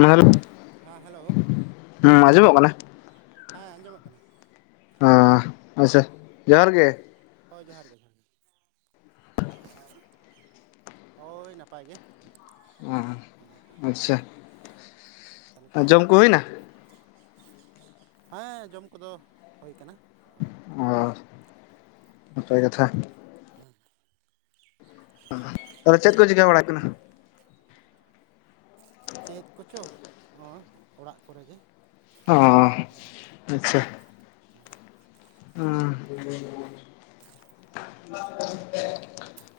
ᱢᱟᱹᱞ ᱦᱮᱸ ᱦᱮᱞᱳ ᱦᱮ ᱟᱸᱡᱚᱢᱚᱜ ᱠᱟᱱᱟ ᱦᱮᱸ ᱟᱡᱚᱢᱚᱜ ᱠᱟᱱᱟ ᱳᱦᱸ ᱟᱪᱪᱷᱟ ᱡᱚᱦᱟᱨ ᱜᱮ ᱦᱳᱭ ᱡᱚᱦᱟᱨ ᱜᱮ ᱡᱚᱦᱟᱨ ᱜᱮ ᱦᱳᱭ ᱱᱟᱯᱟᱭ ᱜᱮ ᱚᱷ ᱟᱪᱪᱷᱟ ᱛᱟᱦᱚᱞᱮ ᱪᱮᱫᱠᱟ ᱡᱚᱢ ᱠᱚ ᱱᱟᱯᱟᱭ ᱦᱩᱭᱱᱟ ᱜᱮᱛᱚ ᱦᱮᱸ ᱡᱚᱢ ᱠᱚ ᱫᱚ ᱦᱳᱭ ᱠᱟᱱᱟ ᱚ ᱱᱟᱯᱟᱭ ᱠᱟᱛᱷᱟ ᱦᱮᱸ ᱛᱟᱦᱚᱞᱮ ᱪᱮᱫ ᱠᱚ ᱪᱤᱠᱟᱹ ᱵᱟᱲᱟ ᱦᱳᱭᱳᱜ ᱠᱟᱱᱟ ᱪᱮᱫ ᱠᱚᱪᱚ ᱳ ᱚᱲᱟᱜ ᱠᱚᱨᱮ ᱜᱮ ᱚ ᱦᱮᱸᱮᱸ [inaudible] ᱦᱩᱸ [unintelligible]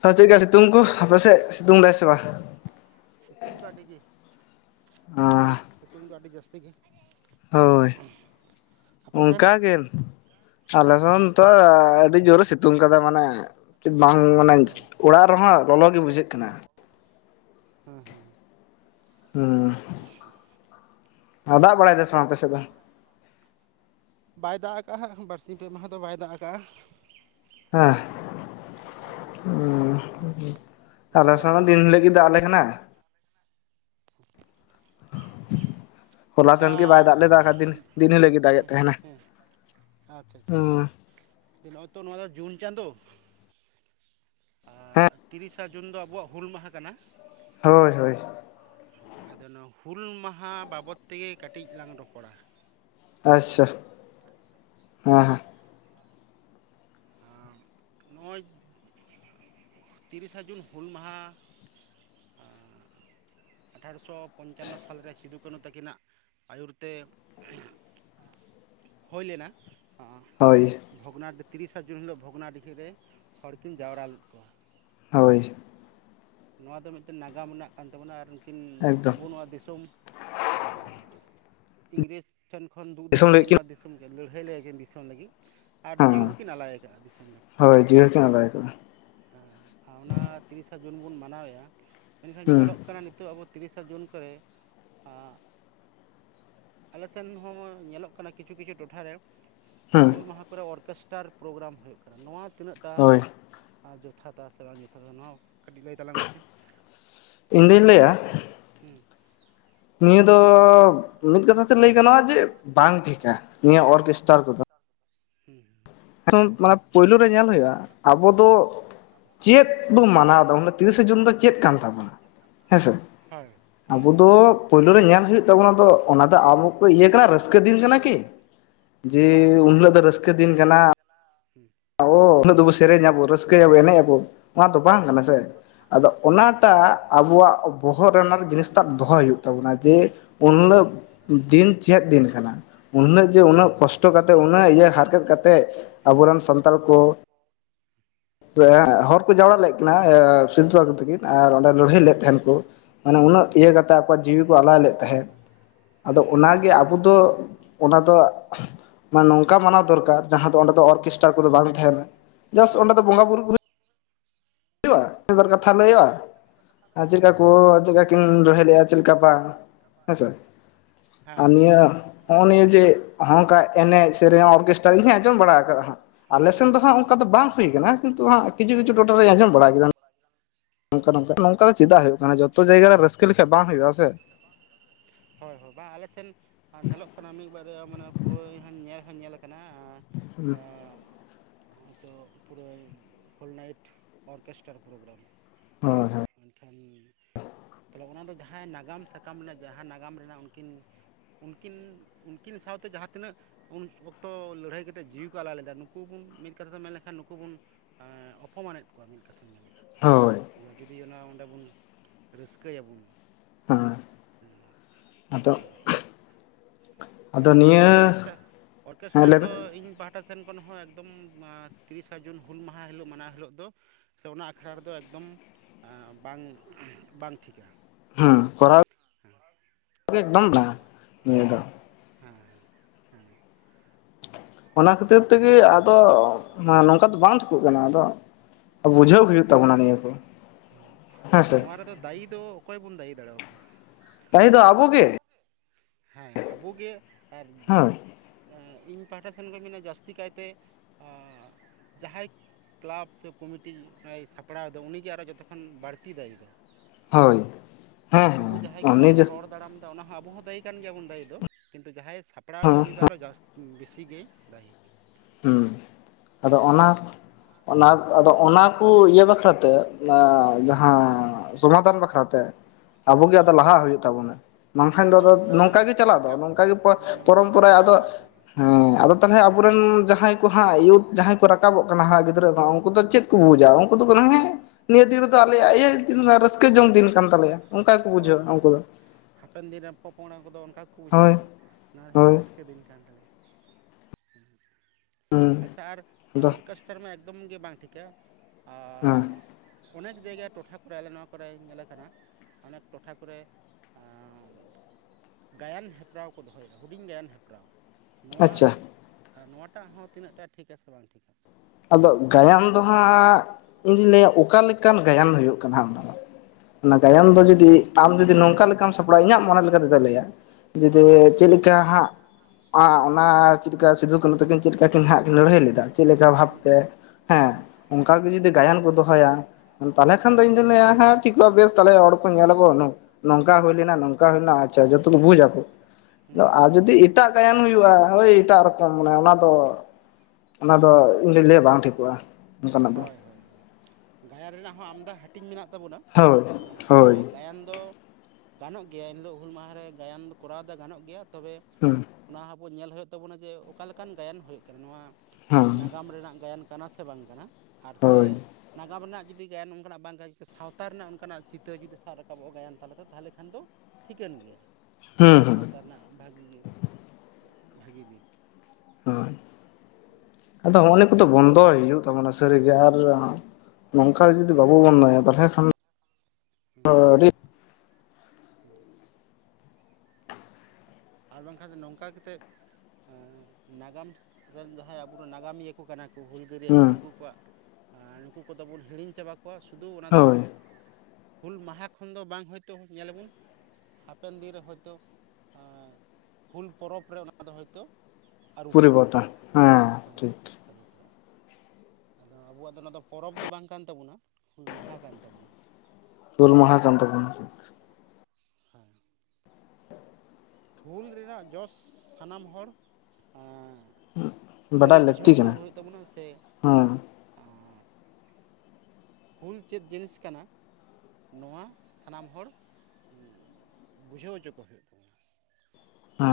ᱛᱚ ᱪᱮᱫ ᱞᱮᱠᱟ ᱥᱤᱛᱩᱢ ᱠᱩ ᱟᱯᱮ ᱥᱮᱫ ᱥᱤᱛᱩᱝ ᱮᱫᱟᱭ ᱥᱮ ᱵᱟᱝ ᱥᱤᱛᱩᱝ ᱫᱚ ᱟᱹᱰᱤᱜᱤ ᱥᱤᱛᱩᱝ ᱫᱚ ᱟᱹᱰᱤ ᱡᱟᱹᱥᱛᱤ ᱜᱮ ᱦᱳᱭ ᱟᱯᱮ ᱥᱮᱱ ᱚᱱᱠᱟ ᱜᱮ ᱟᱞᱮ ᱥᱮᱫ ᱱᱚᱛᱮ ᱟᱹᱰᱤ ᱡᱳᱨ ᱮ ᱥᱤᱛᱩᱝ ᱟᱠᱟᱫᱟ ᱢᱟᱱᱮ ᱪᱮᱫ ᱵᱟᱝ ᱢᱟᱱᱮ ᱦᱮᱸ ᱚᱲᱟᱜ ᱨᱮ ᱦᱚᱸ ᱞᱚᱞᱚ ᱜᱮ ᱵᱩᱡᱷᱟᱹᱜ ᱠᱟᱱᱟ ᱦᱮᱸ ᱦᱮᱸ ᱦᱮᱸ ᱦᱳᱸ ᱟᱨ ᱫᱟᱜ ᱵᱟᱲᱟ ᱮᱫᱟᱭ ᱥᱮ ᱵᱟᱝ ᱟᱯᱮ ᱥᱮᱫ ᱫᱚ ᱵᱟᱭ ᱫᱟᱜ ᱟᱠᱟᱜᱼᱟ ᱦᱟᱸᱜ ᱵᱟᱨᱥᱤᱧ ᱯᱮ ᱢᱟᱦᱟᱸ ᱫᱚ ᱵᱟᱭ ᱫᱟᱜ ᱟᱠᱟᱜᱼᱟ ᱦᱮᱸ ᱮᱢ ᱚᱱᱟ ᱟᱞᱮ ᱛᱮᱜᱮ ᱥᱮᱫ ᱟᱹᱰᱤ ᱢᱟ ᱡᱳᱨ ᱫᱤᱱ ᱥᱤᱛᱩᱝ ᱦᱤᱞᱳᱜ ᱜᱮ ᱠᱟᱱᱟ ᱫᱟᱜ ᱟᱞᱮ ᱠᱟᱱᱟᱭ ᱦᱚᱞᱟ ᱟᱪᱪᱷᱟ ᱪᱟᱸᱫ ᱜᱮ ᱵᱟᱭ ᱫᱟᱜ ᱞᱮᱫᱟ ᱵᱟᱠᱷᱟᱡ ᱫᱤᱱ ᱦᱩ ᱫᱤᱱ ᱦᱤᱞᱳᱜ ᱜᱮ ᱫᱟᱜᱮᱫ ᱦᱮᱸ ᱛᱟᱦᱮᱱᱟ ᱦᱮᱸ ᱟᱪᱪᱷᱟ ᱟᱪᱪᱷᱟ ᱦᱩᱸ ᱱᱚᱜᱼᱚᱭ ᱛᱚ ᱱᱚᱣᱟ ᱫᱚ ᱡᱩᱱ ᱪᱟᱸᱫᱚ ᱟᱹᱻ ᱦᱮᱸ ᱛᱤᱨᱤᱥᱟ ᱡᱩᱱ ᱫᱚ ᱟᱵᱚᱣᱟᱜ ᱦᱩᱞ ᱢᱟᱦᱟᱸ ᱠᱟᱱᱟ ᱦᱳᱭᱼᱦᱳᱭ ᱦᱳᱭ ᱟᱫᱚ ᱱᱚᱣᱟ ᱦᱩᱞ ᱢᱟᱦᱟᱸ ᱵᱟᱵᱚᱛ ᱛᱮᱜᱮ ᱠᱟᱹᱴᱤᱡ ᱞᱟᱝ ᱨᱚᱯᱚᱲᱟ ᱟᱪᱪᱷᱟ ᱟᱪᱪᱷᱟ ᱦᱮᱸ ᱦᱮᱸ ᱟᱻᱢ ᱱᱚᱜᱼᱚᱭ ᱛᱤᱨᱤᱥᱟ ᱡᱩᱱ ᱦᱩᱞ ᱢᱟᱦᱟᱸ ᱟᱹᱻ ᱟᱴᱷᱟᱨᱚᱥᱚ ᱯᱚᱸᱪᱟᱱᱱᱚ ᱥᱟᱞ ᱨᱮ ᱥᱤᱫᱩ ᱠᱟᱱᱦᱩ ᱛᱟᱹᱠᱤᱱᱟᱜ ᱟᱹᱭᱩᱨ ᱛᱮ ᱦᱩᱭ ᱞᱮᱱᱟ ᱦᱚᱸ ᱦᱳᱭ ᱵᱷᱚᱜᱽᱱᱟᱰᱤ ᱛᱤᱨᱤᱥᱟ ᱡᱩᱱ ᱦᱤᱞᱳᱜ ᱵᱷᱚᱜᱽᱱᱟᱰᱤᱦᱤ ᱨᱮ ᱦᱚᱲᱠᱤᱱ ᱡᱟᱣᱨᱟ ᱞᱮᱫ ᱠᱚᱣᱟ ᱦᱳᱭ ᱱᱚᱣᱟ ᱫᱚ ᱢᱤᱫᱴᱮᱱ ᱱᱟᱜᱟᱢ ᱨᱮᱱᱟᱜ ᱠᱟᱱ ᱛᱟᱵᱚᱱᱟ ᱟᱨ ᱩᱱᱠᱤᱱ ᱮᱠᱫᱚᱢ ᱟᱵᱚ ᱱᱚᱣᱟ ᱫᱤᱥᱚᱢ ᱟᱸᱻ ᱤᱝᱨᱮᱡᱽ ᱴᱷᱮᱱ ᱠᱷᱚᱱ ᱫᱩᱜ ᱫᱚᱦᱚ ᱛᱤᱥᱮᱢ ᱞᱟᱹᱭᱮᱫ ᱞᱟᱹᱜᱤᱫ ᱠᱤᱱᱟ ᱱᱚᱣᱟ ᱫᱤᱥᱼᱼ ᱚᱢ ᱞᱟᱹᱲᱦᱟᱹᱭ ᱞᱮᱭᱟᱠᱤᱱ ᱫᱤᱥᱚᱢ ᱞᱟᱹᱜᱤᱫ ᱟᱨ ᱡᱤᱣᱤ ᱦᱮᱸ ᱦᱚᱸᱠᱤᱱ ᱟᱞᱟᱭ ᱟᱠᱟᱫᱼᱟ ᱫᱤᱥᱚᱢ ᱞᱟᱹᱜᱤᱫ ᱦᱳᱭ ᱡᱤᱣᱤ ᱦᱚᱸᱠᱤᱱ ᱟᱞᱟᱭ ᱟᱠᱟᱫᱟ ᱦᱮᱸ ᱦᱮᱸ ᱚᱱᱟ ᱛᱤᱨᱤᱥᱟ ᱡᱩᱱ ᱵᱚᱱ ᱢᱟᱱᱟᱣᱮᱜᱼᱟ ᱢᱮᱱᱠᱷᱟᱱ ᱦᱩᱸ ᱧᱮᱞᱚᱜ ᱠᱟᱱᱟ ᱱᱤᱛᱚᱜ ᱟᱵᱚ ᱛᱤᱨᱤᱥᱟ ᱡᱩᱱ ᱠᱚᱨᱮ ᱟᱹᱻ ᱟᱞᱮ ᱥᱮᱱ ᱦᱚᱸ ᱧᱮᱞᱚᱜ ᱠᱟᱱᱟ ᱠᱤᱪᱷᱩ ᱠᱤᱪᱷᱩ ᱴᱚᱴᱷᱟ ᱨᱮ ᱦᱮᱸ ᱦᱩᱞ ᱢᱟᱦᱟᱸ ᱠᱚᱨᱮ ᱚᱨᱠᱮᱥᱴᱟᱨ ᱯᱨᱳᱜᱨᱟᱢ ᱦᱩᱭᱩᱜ ᱠᱟᱱᱟ ᱱᱚᱣᱟ ᱛᱤᱱᱟᱹᱜ ᱴᱟᱜ ᱦᱳᱭ ᱡᱚᱛᱷᱟᱛᱼᱟ ᱥᱮ ᱵᱟᱝ ᱡᱚᱛᱷᱟᱛᱟ ᱱᱚᱣᱟ ᱠᱟᱹᱴᱤᱡ ᱞᱟᱹᱭ ᱛᱟᱞᱟᱝ ᱢᱮᱥᱮ? ᱤᱧ ᱫᱩᱧ ᱞᱟᱹᱭᱟ ᱦᱮᱸ ᱱᱤᱭᱟᱹ ᱫᱚᱻ ᱢᱤᱫ ᱠᱟᱛᱷᱟ ᱛᱮ ᱞᱟᱹᱭ ᱜᱟᱱᱚᱜᱼᱟ ᱡᱮ ᱵᱟᱝ ᱴᱷᱤᱠᱟ ᱱᱤᱭᱟᱹ ᱚᱨᱠᱮᱥᱴᱟᱨ ᱠᱚᱫᱚ ᱦᱩᱸ ᱦᱩᱸᱦᱩᱸ ᱮᱠᱷᱚᱱ ᱢᱟᱱᱮ ᱯᱳᱭᱞᱳ ᱨᱮ ᱧᱮᱞ ᱦᱩᱭᱩᱜᱼᱟ ᱟᱵᱚ ᱫᱚ ᱪᱮᱫ ᱵᱚᱱ ᱢᱟᱱᱟᱣ ᱮᱫᱟ ᱚᱱᱟ ᱛᱤᱨᱤᱥᱮ ᱡᱩᱱ ᱫᱚ ᱪᱮᱫ ᱠᱟᱱ ᱛᱟᱵᱚᱱᱟ ᱦᱮᱸᱥᱮ ᱦᱳᱭ ᱦᱩᱸ ᱟᱵᱚ ᱦᱩᱸ ᱫᱚᱻ ᱯᱩᱭᱞᱳ ᱨᱮ ᱧᱮᱞ ᱦᱩᱭᱩᱜ ᱛᱟᱵᱚᱱᱟ ᱫᱚ ᱚᱱᱟ ᱫᱚ ᱟᱵᱚ ᱠᱚ ᱤᱭᱟᱹ ᱠᱟᱱᱟ ᱨᱟᱹᱥᱠᱟᱹ ᱫᱤᱱ ᱠᱟᱱᱟ ᱠᱤ ᱡᱮ ᱵᱟᱝ ᱩᱱ ᱵᱟᱝ ᱦᱤᱞᱟᱹᱜ ᱫᱚ ᱨᱟᱹᱥᱠᱟᱹ ᱫᱤᱱ ᱠᱟᱱᱟ [unintelligible] [unintelligible] ᱩᱱᱟᱹᱜ ᱫᱚᱵᱚ ᱥᱮᱨᱮᱧᱟᱵᱚ ᱨᱟᱹᱥᱠᱟᱹᱭᱟᱵᱚ ᱮᱱᱮᱡ ᱟᱵᱚ ᱚᱱᱟ ᱫᱚ ᱵᱟᱝ ᱠᱟᱱᱟ ᱥᱮ ᱟᱫᱚ ᱦᱮᱸ ᱚᱱᱟᱴᱟᱜ ᱦᱮᱸ ᱟᱵᱚᱣᱟᱜ ᱵᱚᱦᱚᱜ ᱨᱮ ᱚᱱᱟ ᱡᱤᱱᱤᱥ ᱴᱟᱜ ᱫᱚᱦᱚ ᱦᱩᱭᱩᱜ ᱛᱟᱵᱚᱱᱟ ᱡᱮ ᱩᱱ ᱦᱤᱞᱳᱜ ᱫᱤᱱ ᱪᱮᱫ ᱫᱤᱱ ᱠᱟᱱᱟ ᱩᱱᱟᱹᱜ ᱡᱮ ᱩᱱᱟᱹᱜ ᱠᱚᱥᱴᱚ ᱠᱟᱛᱮᱜ ᱩᱱᱟᱹᱜ ᱤᱭᱟᱹ ᱦᱟᱨᱠᱮᱛ ᱠᱟᱛᱮᱜ ᱟᱵᱚᱨᱮᱱ ᱥᱟᱱᱛᱟᱲ ᱛᱟᱨ ᱠᱚ ᱪᱮ ᱦᱚᱨ ᱦᱚᱲ ᱠᱚ ᱡᱟᱣᱨᱟ ᱞᱮᱫ ᱠᱤᱱᱟ ᱥᱤᱫᱩᱩ ᱠᱟᱱᱩ ᱛᱟᱹᱠᱤᱱ ᱟᱨ ᱚᱸᱰᱮ ᱞᱟᱹᱲᱦᱟᱹᱭ ᱞᱮᱫ ᱛᱟᱦᱮᱱ ᱠᱚ᱾ ᱢᱟᱱᱮ ᱩᱱᱟᱹᱜ ᱤᱭᱟᱹ ᱠᱟᱛᱮ ᱟᱠᱚᱣᱟᱜ ᱡᱤᱣᱤ ᱠᱚ ᱟᱞᱟᱭ ᱞᱮᱫ ᱛᱟᱦᱮᱸᱫ᱾ ᱟᱫᱚ ᱚᱱᱟᱜᱮ ᱟᱵᱚ ᱫᱚ ᱚᱱᱟ ᱫᱚ᱾ ᱚᱱᱟ ᱱᱚᱝᱠᱟ ᱢᱟᱱᱟᱣ ᱫᱚᱨᱠᱟᱨ ᱡᱟᱦᱟᱸ ᱫᱚ ᱚᱸᱰᱮ ᱫᱚ ᱚᱨᱠᱮᱥᱴᱟᱨ ᱠᱚᱫᱚ ᱵᱟᱝ ᱛᱟᱦᱮᱱᱟ ᱡᱟᱥᱴ ᱦᱩᱸ ᱦᱩᱸ ᱚᱸᱰᱮ ᱫᱚ ᱦᱩᱸ ᱦᱩᱸ ᱵᱚᱸᱜᱟ ᱵᱩᱨᱩ ᱠᱚᱜᱮ᱾ ᱦᱩᱭᱩᱜ ᱢᱤᱫᱵᱟᱨ ᱠᱟᱛᱷᱟ ᱞᱟᱹᱭᱼᱟ ᱟᱨ ᱪᱮᱫ ᱞᱮᱠᱟ ᱠᱚ ᱦᱩᱸ ᱠᱤᱱ ᱞᱟᱹᱲᱦᱚᱭ ᱞᱮᱫᱼᱟ ᱪᱮᱫ ᱞᱮᱠᱟ ᱵᱟᱝ ᱦᱮᱸᱥᱮ ᱦᱮᱸ ᱟᱨ ᱦᱮᱸ ᱱᱤᱭᱟᱹ᱾ ᱱᱚᱭᱼᱚᱭ ᱱᱤᱭᱟᱹ ᱡᱮ ᱱᱚ ᱱᱚᱝᱠᱟ ᱮᱱᱮᱡ ᱥᱮᱨᱮᱧ ᱚᱨᱠᱮᱥᱴᱟᱨ ᱤᱧ ᱦᱚᱸ ᱟᱸᱚᱢ ᱵᱟᱲᱟ ᱟᱠᱟᱫ ᱦᱟᱜ ᱟᱞᱮ ᱦᱩᱸ ᱥᱮᱱ ᱫᱚ ᱦᱟᱸᱜ ᱱᱚᱠᱟ ᱫᱚ ᱵᱟᱝ ᱦᱩᱭ ᱠᱟᱱᱟ ᱠᱤᱱᱛᱩ ᱚᱱᱟ ᱠᱤᱪᱷᱩ ᱠᱤᱪᱷᱩ ᱴᱚᱴᱷᱟᱨᱮᱧ ᱟᱸᱡᱚᱢ ᱵᱟᱲᱟ ᱠᱮᱫᱟ ᱱᱚᱝᱠᱟᱝᱠᱟ ᱱᱚᱝᱠᱟ ᱪᱮᱫᱟᱜ ᱦᱩᱭᱩᱜᱭᱟ ᱢᱟᱱᱮ ᱡᱚᱛ ᱡᱜᱟ ᱨᱮ ᱨᱥᱠᱟᱹ ᱞᱮᱠᱷᱮ ᱵᱟᱝ ᱦᱩᱭᱩᱜᱼᱟ ᱥᱮᱸ ᱦᱳᱭ ᱦᱳᱭ ᱵᱟᱝ ᱟᱞᱮ ᱥᱮᱱ ᱟᱨ ᱧᱮᱞᱚᱜ ᱠᱟᱱᱟ ᱢᱤᱫ ᱵᱟᱨ ᱢᱟᱱᱮ ᱯᱩᱨᱟᱹᱧ ᱧᱮᱞ ᱦᱚᱸᱧ ᱧᱮᱞ ᱟᱠᱟᱱᱟ ᱦᱮᱸ ᱦᱚᱶ ᱛᱚ ᱯᱩᱨᱟᱹ ᱦᱳᱞ ᱱᱟᱭᱤᱴ ᱚᱨᱠᱮᱥᱴᱨᱟ ᱯᱨᱳᱜᱨᱟᱢ ᱦᱳᱭ ᱦᱳᱭ ᱠᱷᱟᱞᱤ ᱛᱚᱞᱮ ᱚᱱᱟ ᱫᱚ ᱡᱟᱦᱟᱸᱭ ᱱᱟᱜᱟᱢ ᱥᱟᱠᱟᱢ ᱨᱮᱱᱟᱜ ᱡᱟᱦᱟᱸ ᱱᱟᱜᱟᱢ ᱨᱮᱱᱟᱜ ᱩᱱᱠᱤᱱ ᱩᱱᱠᱤᱱ ᱩᱱᱠᱤᱱ ᱥᱟᱶᱛᱮ ᱡᱟᱦᱟᱸ ᱛᱤᱱᱟᱹᱜ᱾ ᱩᱱ ᱚᱠᱛᱚ ᱞᱟᱹᱲᱦᱟᱹᱭ ᱠᱟᱛᱮᱫ ᱡᱤᱣᱤ ᱠᱚ ᱟᱞᱟᱭ ᱞᱮᱫᱟ ᱱᱩᱠᱩ ᱵᱚᱱ ᱢᱤᱫ ᱠᱟᱛᱷᱟ ᱛᱮ ᱢᱮᱱ ᱞᱮᱠᱷᱟᱱ ᱱᱩᱠᱩ ᱵᱚᱱ ᱦᱮᱸ ᱚᱯᱚᱢᱟᱱᱮᱫ ᱠᱚᱣᱟ ᱢᱤᱫ ᱠᱟᱛᱷᱟᱢ ᱢᱮᱱ ᱞᱮᱠᱷᱟᱱ ᱦᱳᱭ ᱡᱩᱫᱤ ᱚᱱᱟ ᱚᱸᱰᱮ ᱵᱚᱱ ᱨᱟᱹᱥᱠᱟᱹᱭᱟᱵᱚᱱ ᱦᱮᱸ ᱦᱮᱸ ᱟᱫᱚ ᱟᱫᱚ ᱟᱪᱷᱟ ᱱᱚᱣᱟ ᱱᱤᱭᱟᱹ ᱚᱨᱠᱮᱥᱴᱟᱨ ᱦᱮᱸ ᱚᱨᱠᱮᱥᱴᱟᱨ ᱞᱟᱹᱭ ᱢᱮ ᱫᱚ ᱤᱧ ᱯᱟᱦᱴᱟ ᱥᱮᱱ ᱠᱷᱚᱱ ᱦᱚᱸ ᱮᱠᱫᱚᱢ ᱛᱤᱨᱤᱥᱟ ᱡᱩᱱ ᱦᱩᱞ ᱢᱟᱦᱟ ᱦᱤᱞᱳᱜ ᱢᱟᱱᱟᱣ ᱦᱤᱞᱳᱜ ᱫᱚ ᱥᱮ ᱚᱱᱟ ᱟᱠᱷᱲᱟ ᱨᱮᱫᱚ ᱮᱠᱫᱚᱢ ᱵᱟᱝ ᱵᱟᱝ ᱴᱷᱤᱠᱟ᱾ ᱦᱮᱸ ᱠᱚᱨᱟᱣ ᱮᱠᱫᱚᱢ ᱵᱟᱝ ᱱᱤᱭᱟᱹ ᱫᱚ ᱦᱮᱸ ᱦᱮᱸ ᱚᱱᱟ ᱠᱷᱟᱹᱛᱤᱨ ᱛᱮᱜᱮ ᱟᱫᱚ ᱱᱚᱝᱠᱟ ᱫᱚ ᱵᱟᱝ ᱴᱷᱤᱠᱚᱜ ᱠᱟᱱᱟ ᱟᱫᱚ᱾ ᱵᱩᱡᱟᱹᱣ ᱦᱩᱭᱩᱜ ᱛᱵᱱᱟ ᱱᱤᱭᱟᱹ ᱠᱚ᱾ ᱦᱩ ᱟᱫᱚ ᱦᱮᱸᱥᱮ ᱱᱚᱣᱟ ᱟᱫᱚ ᱫᱟᱭᱤ ᱫᱚ ᱚᱠᱚᱭ ᱵᱚᱱ ᱫᱟᱹᱭᱤ ᱫᱟᱲᱮ ᱟᱠᱚᱣᱟ? ᱫᱟᱭᱤ ᱫᱚ ᱟᱵᱩ ᱜᱮ᱾ ᱦᱮᱸ ᱟᱵᱚᱜᱮ ᱮᱸᱫ ᱦᱮᱸ ᱦᱳᱭ ᱤᱧ ᱯᱟᱦᱴᱟ ᱥᱮᱱ ᱠᱷᱚᱱ ᱢᱮᱱᱟ ᱡᱟᱹᱥᱛᱤ ᱠᱟᱭᱛᱮ ᱡᱟᱦᱟᱸᱭ᱾ ᱠᱞᱟᱵᱽ ᱥᱮ ᱠᱚᱢᱤᱴᱤ ᱥᱟᱯᱲᱟᱣ ᱮᱫᱟ ᱩᱱᱤᱜᱮ ᱟᱨᱚ ᱡᱚᱛᱚ ᱠᱷᱚᱱ ᱵᱟᱹᱲᱛᱤ ᱫᱟᱭᱤ ᱫᱚ᱾ ᱦᱳᱭ ᱟᱨ ᱦᱮᱸ ᱟᱵᱚ ᱡᱟᱦᱟᱸᱭ ᱦᱮᱸ ᱠᱚ ᱩᱱᱤ ᱡᱚ ᱵᱟᱵᱚᱱ ᱨᱚᱲ ᱫᱟᱲᱟᱢ ᱚᱱᱟ ᱦᱚᱸᱚᱸ ᱟᱵᱚ ᱦᱚᱸ ᱫᱟᱹᱭᱤ ᱠᱟᱱ ᱜᱮᱭᱟ ᱵᱚᱱ ᱫᱟᱹᱭᱤ ᱫᱚ ᱠᱤᱱᱛᱩ ᱡᱟᱦᱟᱸᱭᱮ ᱥᱟᱯᱲᱟᱣ ᱦᱮᱸ ᱮᱫᱟ ᱩᱱᱤ ᱫᱚ ᱟᱨᱚ ᱡᱟᱥᱛᱤ᱾ ᱵᱮᱥᱤ ᱜᱮ ᱫᱟᱭᱤ᱾ ᱦᱩᱸ ᱟᱫᱚ ᱚᱱᱟ᱾ ᱚᱱᱟ ᱟᱫᱚ ᱚᱱᱟᱠᱩ ᱤᱭᱟᱹ ᱵᱟᱠᱷᱨᱟᱛᱮ ᱚᱱᱟ ᱦᱩᱸ ᱡᱟᱦᱟᱸ ᱥᱚᱢᱟᱫᱷᱟᱱ ᱵᱟᱠᱷᱨᱟ᱾ ᱛᱮ ᱟᱵᱚ ᱜᱮ ᱦᱩᱸ ᱞᱟᱦᱟᱜ ᱦᱩᱭᱩᱜ ᱛᱟᱵᱚᱱᱟ᱾ ᱵᱟᱝᱠᱷᱟᱱ ᱫᱚ ᱟᱫᱚ ᱦᱳᱭ ᱚᱱᱟ ᱱᱚᱝᱠᱟᱜᱮ ᱪᱟᱞᱟᱜ ᱫᱚ ᱴᱮᱠᱟᱣ ᱱᱚᱝᱠᱟᱜᱮ ᱦᱮᱸ ᱱᱚᱝᱠᱟ ᱚᱱᱟ ᱯᱚᱨᱚᱢᱯᱚᱨᱟᱭ ᱴᱮᱠᱟᱣ ᱟᱫᱚ᱾ ᱫᱟᱨᱟᱢ ᱦᱩᱭᱩᱜᱼᱟ ᱦᱮᱸ ᱟᱫᱚ ᱛᱟᱦᱚᱞᱮ ᱟᱵᱚᱨᱮᱱ ᱡᱟᱦᱟᱸᱭ ᱠᱚ ᱦᱟᱸᱜ ᱤᱭᱩᱛ ᱡᱟᱦᱟᱸᱭ ᱠᱚ ᱨᱟᱠᱟᱵᱚᱜ ᱠᱟᱱᱟ ᱦᱟᱸᱜ ᱜᱤᱫᱽᱨᱟᱹ ᱠᱚ ᱩᱱᱠᱩ ᱫᱚ ᱪᱮᱫ ᱠᱚ ᱵᱩᱡᱟ ᱩᱱᱠᱩ ᱫᱚ ᱦᱮᱸ ᱱᱤᱭᱟᱹ ᱫᱤᱱ ᱨᱮᱫᱚ ᱟᱞᱮᱭᱟᱜ ᱨᱟᱹᱥᱠᱟᱹ ᱡᱚᱝ ᱫᱤᱱ ᱠᱟᱱ ᱛᱟᱞᱮᱭᱟ᱾ ᱚᱱᱠᱟ ᱜᱮᱠᱚ ᱦᱳᱭ ᱵᱩᱡᱷᱟᱹᱣᱟ ᱦᱚᱭ ᱩᱱᱠᱩ ᱫᱚ ᱦᱚᱭ ᱦᱟᱯᱮᱱ ᱫᱤᱱ ᱨᱮᱱ ᱯᱚᱼᱯᱚᱝᱲᱟ ᱠᱚᱫᱚ ᱚᱱᱠᱟ ᱜᱮ ᱠᱚᱠᱚ ᱵᱩᱡᱷᱟᱹᱣ ᱦᱳᱭ ᱧᱟᱢᱟ ᱱᱚᱣᱟ ᱫᱚ ᱢᱤᱫᱴᱮᱱ ᱦᱳᱭ ᱨᱟᱹᱥᱠᱟᱹ ᱫᱤᱱ ᱠᱟᱱ ᱛᱟᱞᱮᱭᱟ ᱦᱩᱸ ᱟᱪᱪᱷᱟ ᱟᱨ ᱟᱫᱚ ᱚᱨᱠᱮᱥ ᱚᱨᱠᱮᱥᱴᱟᱨ ᱢᱟ ᱮᱠᱫᱚᱢ ᱜᱮ ᱵᱟᱝ ᱴᱷᱤᱠᱟ ᱟᱨ ᱦᱮᱸ ᱚᱱᱮᱠ ᱡᱟᱭᱜᱟ ᱴᱚᱴᱷᱟ ᱠᱚᱨᱮ ᱟᱞᱮ ᱱᱚᱣᱟ ᱠᱚᱨᱮ ᱧᱮᱞᱮ ᱠᱟᱱᱟ᱾ ᱚᱱᱮᱠ ᱴᱚᱴᱷᱟ ᱠᱚᱨᱮ ᱜᱟᱭᱟᱱ ᱦᱮᱯᱨᱟᱣ ᱠᱚ ᱫᱚᱦᱚᱭᱟ ᱦᱩᱰᱤᱧ ᱜᱟᱭᱟᱱ ᱦᱮᱯᱨᱟᱣ ᱱᱚᱣᱟ ᱟᱪᱪᱷᱟ ᱱᱚᱣᱟᱴᱟᱜ ᱦᱚᱸ ᱛᱤᱱᱟᱹᱜ ᱴᱟ ᱴᱷᱤᱠ ᱟᱥᱮ ᱵᱟᱝ ᱴᱷᱤᱠᱟ ᱟᱫᱚ ᱜᱟᱭᱟᱱ ᱫᱚ ᱦᱟᱸᱜ ᱤᱧ ᱫᱩᱧ ᱞᱟᱹᱭᱟ ᱚᱠᱟ ᱞᱮᱠᱟᱱ ᱜᱟᱭᱟᱱ ᱦᱩᱭᱩᱜ ᱠᱟᱱᱟ ᱚᱱᱟ ᱫᱚ ᱚᱱᱟ ᱜᱟᱭᱟᱱ ᱫᱚ ᱦᱮᱸ ᱡᱩᱫᱤ ᱟᱢ ᱡᱩᱫᱤ ᱱᱚᱝᱠᱟ ᱦᱩᱸ ᱦᱩᱸ ᱞᱮᱠᱟᱢ ᱥᱟᱯᱲᱟᱣᱟ ᱤᱧᱟᱹᱜ ᱢᱚᱱᱮ ᱞᱮᱠᱟ ᱛᱮᱫᱚ ᱞᱟᱹᱭᱟ ᱦᱩᱸ ᱡᱩᱫᱤ ᱪᱮᱫ ᱞᱤ ᱠᱟ ᱦᱟᱸᱜ ᱚᱱᱟ ᱪᱮᱫ ᱞᱮᱠᱟ ᱥᱤᱫᱩ ᱠᱟᱹᱱᱦᱩ ᱛᱟᱹᱠᱤᱱ ᱪᱮᱫ ᱞᱮᱠᱟ ᱠᱤᱱ ᱞᱟᱹᱲᱦᱟᱹᱭ ᱞᱮᱫᱟ ᱪᱮᱫ ᱞᱮᱠᱟ ᱦᱩᱸ ᱛᱮ ᱦᱮᱸ ᱦᱩᱸ ᱚᱱᱠᱟ ᱜᱮ ᱡᱩᱫᱤ ᱜᱟᱭᱟᱱ ᱠᱚ ᱫᱚᱦᱚᱭᱟ ᱛᱟᱞᱦᱮ ᱠᱷᱟᱱ ᱫᱚ ᱤᱧ ᱫᱚᱧ ᱞᱟᱹᱭᱟ ᱦᱮᱸ ᱴᱷᱤᱠ ᱵᱮᱥ ᱛᱟᱞᱦᱮ ᱦᱚᱲ ᱠᱚ ᱧᱮᱞ ᱟᱠᱚ ᱱᱚᱝᱠᱟ ᱦᱩᱭ ᱞᱮᱱᱟ ᱱᱚᱝᱠᱟ ᱦᱩᱭ ᱞᱮᱱᱟ ᱟᱪᱪᱷᱟ ᱡᱚᱛᱚ ᱠᱚ ᱵᱩᱡᱟᱚ ᱟᱨ ᱦᱩᱸ ᱡᱩᱫᱤ ᱮᱴᱟᱜ ᱜᱟᱭᱟᱱ ᱦᱩᱭᱩᱜᱼᱟ ᱦᱳᱭ ᱮᱴᱟᱜ ᱨᱚᱠᱚᱢ ᱢᱟᱱᱮ ᱚᱱᱟ ᱫᱚ ᱚᱱᱟ ᱫᱚ ᱤᱧ ᱫᱩᱧ ᱞᱟᱹᱭᱟ ᱴᱷᱤᱠᱚᱜᱼᱟ ᱵᱟᱝ ᱦᱩᱭᱩᱜᱼᱟ ᱚᱱᱠᱟᱱᱟᱜ ᱫᱚ ᱦᱳᱭ ᱦᱳᱭ ᱜᱟᱭᱟᱱ ᱨᱮᱱᱟᱜ ᱦᱚᱸ ᱟᱢᱫᱟ ᱦᱟᱹᱴᱤᱧ ᱢᱮᱱᱟᱜ ᱛᱟᱵᱚᱱᱟ ᱦᱳᱭ ᱦᱳᱭ ᱛᱚᱵᱮ ᱜᱟᱭᱟᱱ ᱫᱚ ᱜᱟᱱᱚᱜ ᱜᱮᱭᱟ ᱮᱱ ᱦᱤᱞᱳᱜ ᱦᱩᱞ ᱢᱟᱦᱟ ᱨᱮ ᱜᱟᱭᱟᱱ ᱠᱚᱨᱟᱣ ᱫᱚ ᱜᱟᱱᱚᱜ ᱜᱮᱭᱟ ᱛᱚᱵᱮ ᱦᱮᱸ ᱚᱱᱟ ᱟᱵᱚ ᱧᱮᱞ ᱦᱩᱭᱩᱜ ᱛᱟᱵᱚᱱᱟ ᱡᱮ ᱚᱠᱟ ᱞᱮᱠᱟᱱ ᱜᱟᱭᱟᱱ ᱦᱩᱭᱩᱜ ᱠᱟᱱᱟ ᱱᱚᱣᱟ ᱦᱩᱸ ᱱᱟᱜᱟᱢ ᱨᱮᱱᱟᱜ ᱜᱟᱭᱟᱱ ᱠᱟᱱᱟ ᱥᱮ ᱵᱟᱝ ᱠᱟᱱᱟ ᱟᱨ ᱥᱮ ᱦᱳᱭ ᱱᱟᱜᱟᱢ ᱨᱮᱱᱟᱜ ᱡᱩᱫᱤ ᱜᱟᱭᱟᱱ ᱚᱱᱠᱟᱱᱟᱜ ᱵᱟᱝ ᱠᱟᱱᱟ ᱡᱩᱫᱤ ᱥᱟᱶᱛᱟ ᱨᱮᱱᱟᱜ ᱚᱱᱠᱟᱱᱟᱜ ᱪᱤᱛᱟᱹᱨ ᱡᱩᱫᱤ ᱥᱟᱵ ᱨᱟᱠᱟᱵᱚᱜᱼᱟ ᱜᱟᱭᱟᱱ ᱛᱟᱞᱟᱛᱮ ᱛᱟᱦᱚᱞᱮ ᱠᱷᱟᱱ ᱫᱚ ᱴᱷᱤᱠᱟᱹᱱ ᱜᱮᱭᱟ ᱦᱩᱸ ᱦᱩᱸ ᱥᱟᱶᱛᱟ ᱨᱮᱱᱟᱜ ᱵᱷᱟᱹᱜᱤ ᱵᱷᱟᱹᱜᱤ ᱫᱤᱠ ᱦᱳᱭ ᱟᱫᱚ ᱦᱚᱸᱜᱼᱚ ᱱᱤᱭᱟ ᱠᱚᱫᱚ ᱵᱚᱱᱫᱚ ᱦᱩᱭᱩᱜ ᱛᱟᱵᱚᱱᱟ ᱥᱟᱹᱨᱤ ᱜᱮ ᱟᱨ ᱱᱚᱝᱠᱟ ᱡᱩᱫᱤ ᱵᱟᱵᱚ ᱵᱚᱱᱫᱚᱭᱟ ᱛᱟᱦᱚᱞᱮ ᱠᱷᱟᱱ ᱦᱤᱸ ᱫᱚ ᱟᱹᱰᱤ ᱦᱤᱸᱻ ᱟᱨ ᱵᱟᱝᱠᱷᱟᱡ ᱫᱚ ᱱᱚᱝᱠᱟ ᱠᱟᱛᱮᱫ ᱦᱮ ᱱᱟᱜᱟᱢ ᱨᱮᱱ ᱡᱟᱦᱟᱸᱭ ᱟᱵᱩᱨᱮᱱ ᱱᱟᱜᱟᱢᱤᱭᱟᱹ ᱠᱩ ᱠᱟᱱᱟ ᱠᱩ ᱦᱩᱞ ᱜᱟᱹᱨᱤᱭᱟᱹ ᱠᱚ ᱦᱩᱸ ᱱᱩᱠᱩ ᱠᱚᱣᱟᱜ ᱱᱩᱠᱩ ᱠᱚᱫᱚ ᱵᱚᱱ ᱦᱤᱲᱤᱧ ᱪᱟᱵᱟ ᱠᱚᱣᱟ ᱥᱩᱫᱷᱩ ᱚᱱᱟ ᱫᱚ ᱦᱳᱭ ᱦᱩᱞ ᱢᱟᱦᱟ ᱠᱷᱚᱱ ᱫᱚ ᱵᱟᱝ ᱦᱚᱭᱛᱚ ᱧᱮᱞᱟᱵᱚᱱ ᱦᱟᱯᱮᱱ ᱫᱤᱱ ᱨᱮ ᱦᱚᱭᱛᱚ ᱟ. ᱦᱩᱞ ᱯᱚᱨᱚᱵᱽ ᱨᱮ ᱚᱱᱟ ᱫᱚ ᱦᱚᱭᱛᱚ ᱯᱩᱨᱤᱵᱚᱨᱛᱚᱱ ᱦᱮᱸ ᱴᱷᱤᱠ ᱟᱹᱨᱩ ᱯᱷᱮᱨᱟᱜ-ᱟ ᱟᱫᱚ ᱟᱵᱚᱣᱟᱜ ᱫᱚ ᱱᱚᱣᱟ ᱫᱚ ᱯᱚᱨᱚᱵᱽ ᱫᱚ ᱵᱟᱝ ᱠᱟᱱ ᱛᱟᱵᱚᱱᱟ ᱦᱩᱞ ᱢᱟᱦᱟ ᱠᱟᱱ ᱛᱟᱵᱚᱱᱟ ᱦᱩᱞ ᱢᱟᱦᱟ ᱠᱟᱱ ᱛᱟᱵᱚᱱᱟ ᱦᱮᱸ ᱦᱩᱞ ᱨᱮᱱᱟᱜ ᱡᱚᱥ ᱥᱟᱱᱟᱢ ᱦᱚᱲ ᱞᱟᱹᱭ ᱵᱟᱰᱟᱭ ᱵᱩᱡᱷᱟᱹᱣ ᱞᱟᱹᱠᱛᱤ ᱠᱚ ᱠᱟᱱᱟ ᱦᱩᱭᱩᱜ ᱛᱟᱵᱚᱱᱟ ᱥᱮ ᱮ ᱦᱮᱸ ᱦᱩᱞ ᱪᱮᱫ ᱡᱤᱱᱤᱥ ᱠᱟᱱᱟ ᱱᱚᱣᱟ ᱥᱟᱱᱟᱢ ᱦᱚᱲ ᱵᱩᱡᱷᱟᱹᱣ ᱦᱚᱪᱚ ᱠᱚ ᱦᱩᱭᱩᱜ ᱛᱟᱵᱚᱱᱟ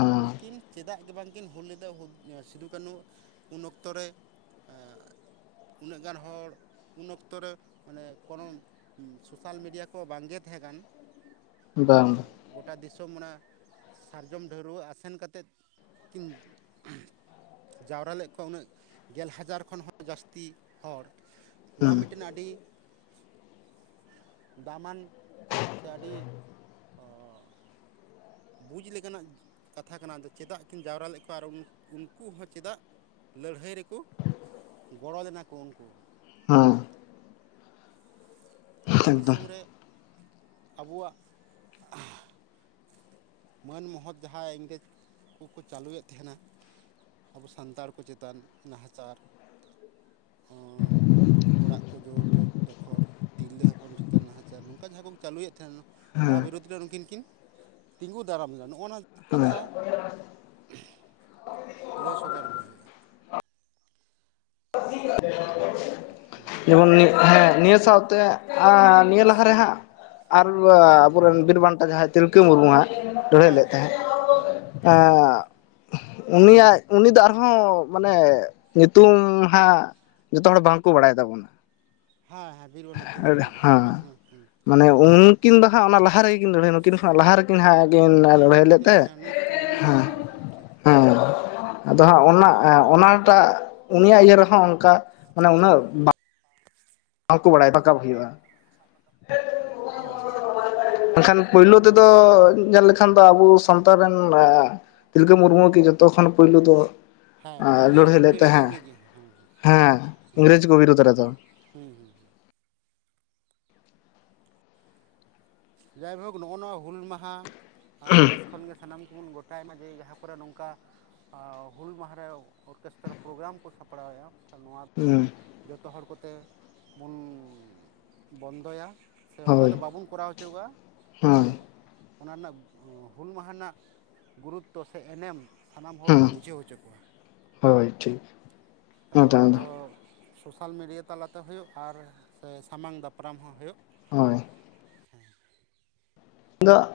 ᱟᱨ ᱱᱩᱠᱤᱱ ᱪᱮᱫᱟᱜ ᱱᱩᱠᱤᱱ ᱢᱟ ᱠᱤᱱ ᱦᱩᱞ ᱞᱮᱫᱟ ᱥᱤᱫᱩᱼ ᱠᱟᱹᱱᱩ ᱩᱱ ᱚᱠᱛᱚ ᱨᱮ ᱩᱱᱟᱹᱜ ᱜᱟᱱ ᱦᱚᱲ ᱩᱱ ᱚᱠᱛᱚᱨ ᱨᱮ ᱢᱟᱱᱮ ᱠᱚᱱᱚ ᱥᱚᱥᱟᱞ ᱢᱤᱰᱤᱭᱟ ᱠᱚ ᱵᱟᱝ ᱜᱮ ᱛᱟᱦᱮᱸ ᱠᱟᱱ ᱵᱟᱝ ᱜᱚᱴᱟ ᱫᱤᱥᱚᱢ ᱢᱟᱱᱮ ᱥᱟᱨᱡᱚᱢ ᱰᱷᱟᱹᱣᱨᱟᱹᱜ ᱟᱥᱮᱱ ᱠᱟᱛᱮᱫ ᱠᱤᱱ ᱡᱟᱣᱨᱟ ᱞᱮᱫ ᱠᱚᱣᱟ ᱩᱱᱟᱹᱜ ᱜᱮᱞ ᱦᱟᱡᱟᱨ ᱠᱷᱚᱱ ᱦᱚᱸ ᱡᱟᱹᱥᱛᱤ ᱦᱚᱲ ᱱᱚᱣᱟ ᱦᱮᱸ ᱢᱤᱫᱴᱤᱱ ᱟᱹᱰᱤ ᱫᱟᱢᱟᱱ ᱥᱮ ᱟᱹᱰᱤ ᱵᱩᱡᱽ ᱞᱮᱠᱟᱱᱟᱜ ᱠᱟᱛᱷᱟ ᱠᱟᱱᱟ ᱟᱫᱚ ᱪᱮᱫᱟᱜ ᱠᱤᱱ ᱡᱟᱣᱨᱟ ᱞᱮᱫ ᱠᱚᱣᱟ ᱟᱨ ᱩᱱᱠᱩ ᱦᱚᱸ ᱪᱮᱫᱟᱜ ᱞᱟᱹᱲᱦᱟᱹᱭ ᱨᱮᱠᱩ ᱜᱚᱲᱚ ᱞᱮᱱᱟ ᱠᱚ ᱩᱱᱠᱩ ᱦᱮᱸ ᱱᱚᱣᱟ ᱮᱠᱫᱚᱢ ᱫᱤᱥᱚᱢ ᱨᱮ ᱟᱵᱚᱣᱟᱜ ᱢᱟᱹᱱ ᱢᱚᱦᱚᱛ ᱡᱟᱸᱦᱟ ᱤᱝᱨᱮᱡᱽ ᱠᱚᱠᱩ ᱪᱟᱹᱞᱩᱭᱮᱫ ᱛᱟᱦᱮᱸᱱᱟ ᱟᱵᱚ ᱥᱟᱱᱛᱟᱲ ᱠᱚ ᱪᱮᱛᱟᱱ ᱱᱟᱦᱟᱪᱟᱨ ᱦᱟᱸ ᱚᱲᱟᱜ ᱠᱚ ᱡᱳᱨ [unintelligible] ᱛᱤᱨᱞᱟᱹ ᱦᱚᱯᱚᱱ ᱪᱮᱛᱟᱱ ᱱᱟᱦᱟᱪᱟᱨ ᱱᱚᱝᱠᱟ ᱡᱟᱸᱦᱟ ᱠᱚ ᱪᱟᱹᱞᱩᱭᱮᱫ ᱛᱟᱦᱮᱱᱟ ᱱᱚᱣᱟ ᱦᱮᱸ ᱵᱤᱨᱩᱫᱽ ᱨᱮ ᱩᱱᱠᱤᱱ ᱠᱤᱱ ᱛᱤᱸᱜᱩ ᱫᱟᱨᱟᱢ ᱞᱮᱱᱟ ᱱᱚᱜᱚᱱᱚᱣᱟ ᱠᱟᱛᱷᱟ, [unintelligible] ᱞᱟᱹᱭ ᱥᱚᱫᱚᱨ ᱟᱠᱚ ᱦᱳᱭᱳᱜᱼᱟ᱾ [unintelligible] [inaudible] ᱦᱟᱹ ᱦᱮᱸ [unintelligible] ᱱᱤᱭᱟᱹ ᱥᱟᱶᱛᱮ ᱟ. ᱱᱤᱭᱟᱹ ᱞᱟᱦᱟ ᱨᱮ ᱦᱟᱸᱜ ᱟᱨ ᱟᱵᱚᱨᱮᱱ ᱵᱤᱨ ᱵᱟᱱᱴᱟ ᱡᱟᱦᱟᱸᱭ ᱛᱤᱞᱠᱟᱹ ᱢᱩᱨᱢᱩᱦᱟᱜ ᱞᱟᱹᱲᱦᱟᱹᱭ ᱦᱳᱭ ᱞᱮᱫ ᱛᱟᱦᱮᱸᱫ᱾ ᱦᱮᱸ ᱦᱮᱸ [unintelligible] ᱩᱱᱤᱭᱟᱜ ᱩᱱᱤ ᱫᱚ ᱟᱨᱦᱚᱸ ᱢᱟᱱᱮ ᱧᱩᱛᱩᱢ ᱦᱟᱸᱜ, ᱡᱷᱚᱛᱚ ᱦᱚᱲ ᱵᱟᱝᱠᱚ ᱵᱟᱲᱟᱭ ᱛᱟᱵᱚᱱᱟ᱾ ᱦᱮᱸ ᱦᱮᱸ ᱵᱤᱨᱵᱟᱱᱴᱟ ᱛᱤᱞᱠᱟᱹ ᱢᱟᱹᱡᱷᱤ ᱦᱮᱸ ᱢᱮᱜᱦᱩᱜᱭ ᱦᱩ ᱢᱟᱱᱮ ᱩᱱᱠᱤᱱ ᱫᱚ ᱦᱟᱸᱜ ᱚᱱᱟᱞᱟᱦᱟ ᱨᱮᱜᱮ ᱠᱤᱱ ᱞᱟᱹᱲᱦᱟᱹᱭ ᱱᱩᱠᱤᱱ ᱠᱷᱚᱱᱟᱜ ᱞᱟᱦᱟ ᱨᱮᱠᱤᱱ ᱦᱟᱸᱜ ᱠᱤᱱ ᱦᱮᱸ ᱞᱟᱹᱲᱦᱟᱹᱭ ᱩᱱᱤ ᱞᱮᱫ ᱫᱚ ᱛᱟᱦᱮᱸᱫ ᱦᱮᱸ ᱩᱱᱤ ᱠᱷᱚᱱ ᱦᱮᱸ᱾ ᱞᱟᱦᱟᱨᱮ ᱴᱷᱤᱠ ᱦᱮᱸ ᱟᱫᱚ ᱦᱟᱸᱜ ᱚᱱᱟ ᱚᱱᱟᱴᱟᱜ ᱩᱱᱤᱭᱟᱜ ᱤᱭᱟᱹ ᱨᱮᱦᱚᱸ ᱚᱱᱠᱟ ᱢᱟᱱᱮ ᱩᱱᱟᱹᱜ ᱵᱟᱝ ᱵᱟᱠᱚ ᱵᱟᱲᱟᱭᱟᱠᱟ [unintelligible] ᱦᱩᱭᱩᱜᱼᱟ᱾ ᱦᱳᱭ ᱦᱳᱭ [unintelligible] ᱮᱠᱷᱟᱱ ᱯᱳᱭᱞᱳ ᱱᱚᱣᱟ ᱛᱮᱫᱚ ᱧᱮᱞᱮ ᱠᱷᱟᱱ ᱫᱚ ᱟᱵᱚ ᱥᱟᱱᱛᱟᱲ ᱨᱮᱱ ᱛᱤᱞᱠᱟᱹ ᱢᱩᱨᱢᱩ ᱠᱤ ᱡᱷᱚᱛᱚ ᱠᱷᱚᱱ ᱯᱳᱭᱞᱳ ᱫᱚ ᱦᱮᱸ ᱟᱸ ᱯᱳᱭᱞᱳ ᱞᱟᱹᱲᱦᱟᱹᱭ ᱦᱩᱞ ᱞᱮᱫ ᱜᱟᱹᱨᱭᱟᱹ ᱫᱚ ᱛᱟᱦᱮᱸᱫ ᱩᱱᱤᱜᱮ ᱦᱮᱸ ᱦᱮᱸ ᱦᱩᱸ ᱦᱮᱸ ᱤᱝᱨᱮᱡᱽ ᱠᱚ ᱵᱤᱨᱩᱫᱷ ᱨᱮᱫᱚ ᱦᱮᱸ ᱦᱮᱸ ᱦᱮᱸ ᱡᱟᱭᱦᱳᱠ ᱱᱚᱜᱼᱚ ᱱᱚᱣᱟ ᱦᱩᱞ ᱢᱟᱦᱟ ᱱᱮᱥ ᱠᱷᱚᱱᱜᱮ ᱥᱟᱱᱟᱢ ᱠᱩ ᱵᱚᱱ ᱜᱚᱴᱟᱭ ᱢᱟ ᱡᱮ ᱡᱟᱦᱟᱸ ᱠᱚᱨᱮ ᱱᱚᱝᱠᱟ [unintelligible] ᱦᱩᱞ ᱢᱟᱦᱟ ᱨᱮ ᱚᱨᱠᱮᱥᱴᱨᱟᱨ ᱯᱨᱳᱜᱨᱟᱢ ᱠᱚ ᱥᱟᱯᱲᱟᱣᱮᱫᱼᱟ᱾ ᱠᱷᱟᱱ ᱱᱚᱣᱟ ᱫᱚ ᱦᱩᱸ ᱡᱚᱛᱚ ᱦᱚᱲ ᱠᱚᱛᱮ ᱵᱚᱱ ᱵᱚᱱᱫᱚᱭᱟ᱾ ᱥᱮ ᱚᱱᱠᱟ ᱦᱳᱭ ᱫᱚ ᱵᱟᱵᱚᱱ ᱠᱚᱨᱟᱣ ᱦᱚᱪᱚᱣᱟ ᱦᱮᱸ ᱠᱚᱣᱟ᱾ ᱚᱱᱟ ᱨᱮᱱᱟᱜ ᱦᱩᱞ ᱢᱟᱦᱟ ᱨᱮᱱᱟᱜ ᱜᱩᱨᱩᱛᱛᱚ ᱥᱮ ᱮᱱᱮᱢ ᱥᱟᱱᱟᱢ ᱦᱚᱲ ᱦᱮᱸ ᱵᱚᱱ ᱵᱩᱡᱷᱟᱹᱣ ᱦᱚᱪᱚ ᱠᱚᱣᱟ, ᱦᱳᱭ ᱴᱷᱤᱠ ᱛᱟᱛᱮ ᱱᱚᱣᱟ ᱫᱚ ᱥᱳᱥᱟᱞ ᱢᱤᱰᱤᱭᱟ ᱛᱟᱞᱟᱛᱮ ᱦᱩᱭᱩᱜ, ᱟᱨ ᱥᱮ ᱥᱟᱢᱟᱝ ᱫᱟᱯᱨᱟᱢ ᱦᱚᱸ ᱦᱩᱭᱩᱜ ᱦᱳᱭ ᱦᱮᱸ ᱫᱚᱜ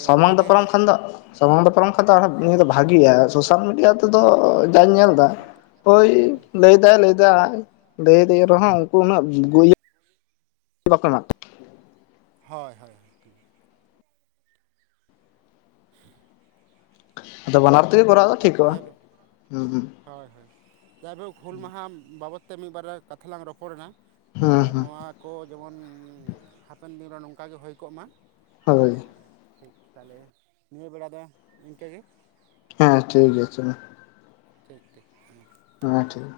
ᱥᱟᱢᱟᱝ ᱚᱱᱠᱟᱜᱮ ᱫᱟᱯᱟᱨᱚᱢ ᱠᱷᱟᱱ ᱫᱚ, ᱥᱟᱢᱟᱝ ᱫᱚ ᱯᱟᱨᱚᱢ ᱠᱷᱟᱡ ᱫᱚ ᱟᱨᱦᱚ ᱵᱷᱟᱜᱤᱭᱟ ᱥᱳᱥᱟᱞ ᱢᱤᱰᱤᱭᱟ ᱛᱮᱫᱚ ᱡᱟᱧ ᱧᱮᱞ ᱮᱫᱟ ᱦᱳᱭ ᱞᱟᱹᱭᱫᱟᱭ ᱞᱟᱹᱭ ᱫᱟᱭ ᱞᱟᱹᱭ ᱫᱤᱧ ᱨᱮᱦᱚᱸ ᱩᱱᱠᱩ ᱩᱱᱟᱹᱜ [unintelligible] ᱵᱟᱠᱚ ᱮᱢᱟᱜ ᱠᱚᱣᱟ ᱦᱚᱭ ᱦᱚᱭ ᱦᱳᱭ [inaudible] ᱟᱫᱚ ᱵᱟᱱᱟᱨ ᱛᱮᱜᱮ ᱠᱚᱨᱟᱣ ᱫᱚ ᱴᱷᱤᱠᱚᱜᱼᱟ ᱡᱟᱭᱦᱳᱠ [unintelligible] ᱦᱳᱭ ᱦᱳᱭ ᱡᱟᱭᱦᱳᱠ ᱦᱩᱞ ᱢᱟᱦᱟ ᱵᱟᱵᱚᱫ ᱛᱮ ᱢᱤᱫ ᱵᱟᱨ ᱠᱟᱛᱷᱟ ᱞᱟᱝ ᱨᱚᱯᱚᱲᱮᱱᱟ, ᱦᱩᱸ ᱦᱩᱸ ᱱᱚᱣᱟ ᱠᱚ ᱡᱮᱢᱚᱱ ᱦᱟᱯᱮᱱ ᱫᱤᱱ ᱨᱮ ᱱᱚᱝᱠᱟᱟᱜᱮ ᱦᱩᱭ ᱠᱚᱜ ᱢᱟ᱾ ᱦᱳᱭ ᱦᱮ ᱴᱷᱤᱠ ᱛᱟᱦᱞᱮ ᱱᱤᱭᱟᱹ ᱵᱮᱲᱟ ᱫᱚ ᱤᱱᱠᱟ. ᱜᱮ᱾ ᱦᱮᱸ ᱴᱷᱤᱠ ᱟᱪᱷᱮ ᱢᱟ᱾ ᱴᱷᱤᱠ ᱴᱷᱤᱠ ᱦᱚ ᱴᱷᱤᱠ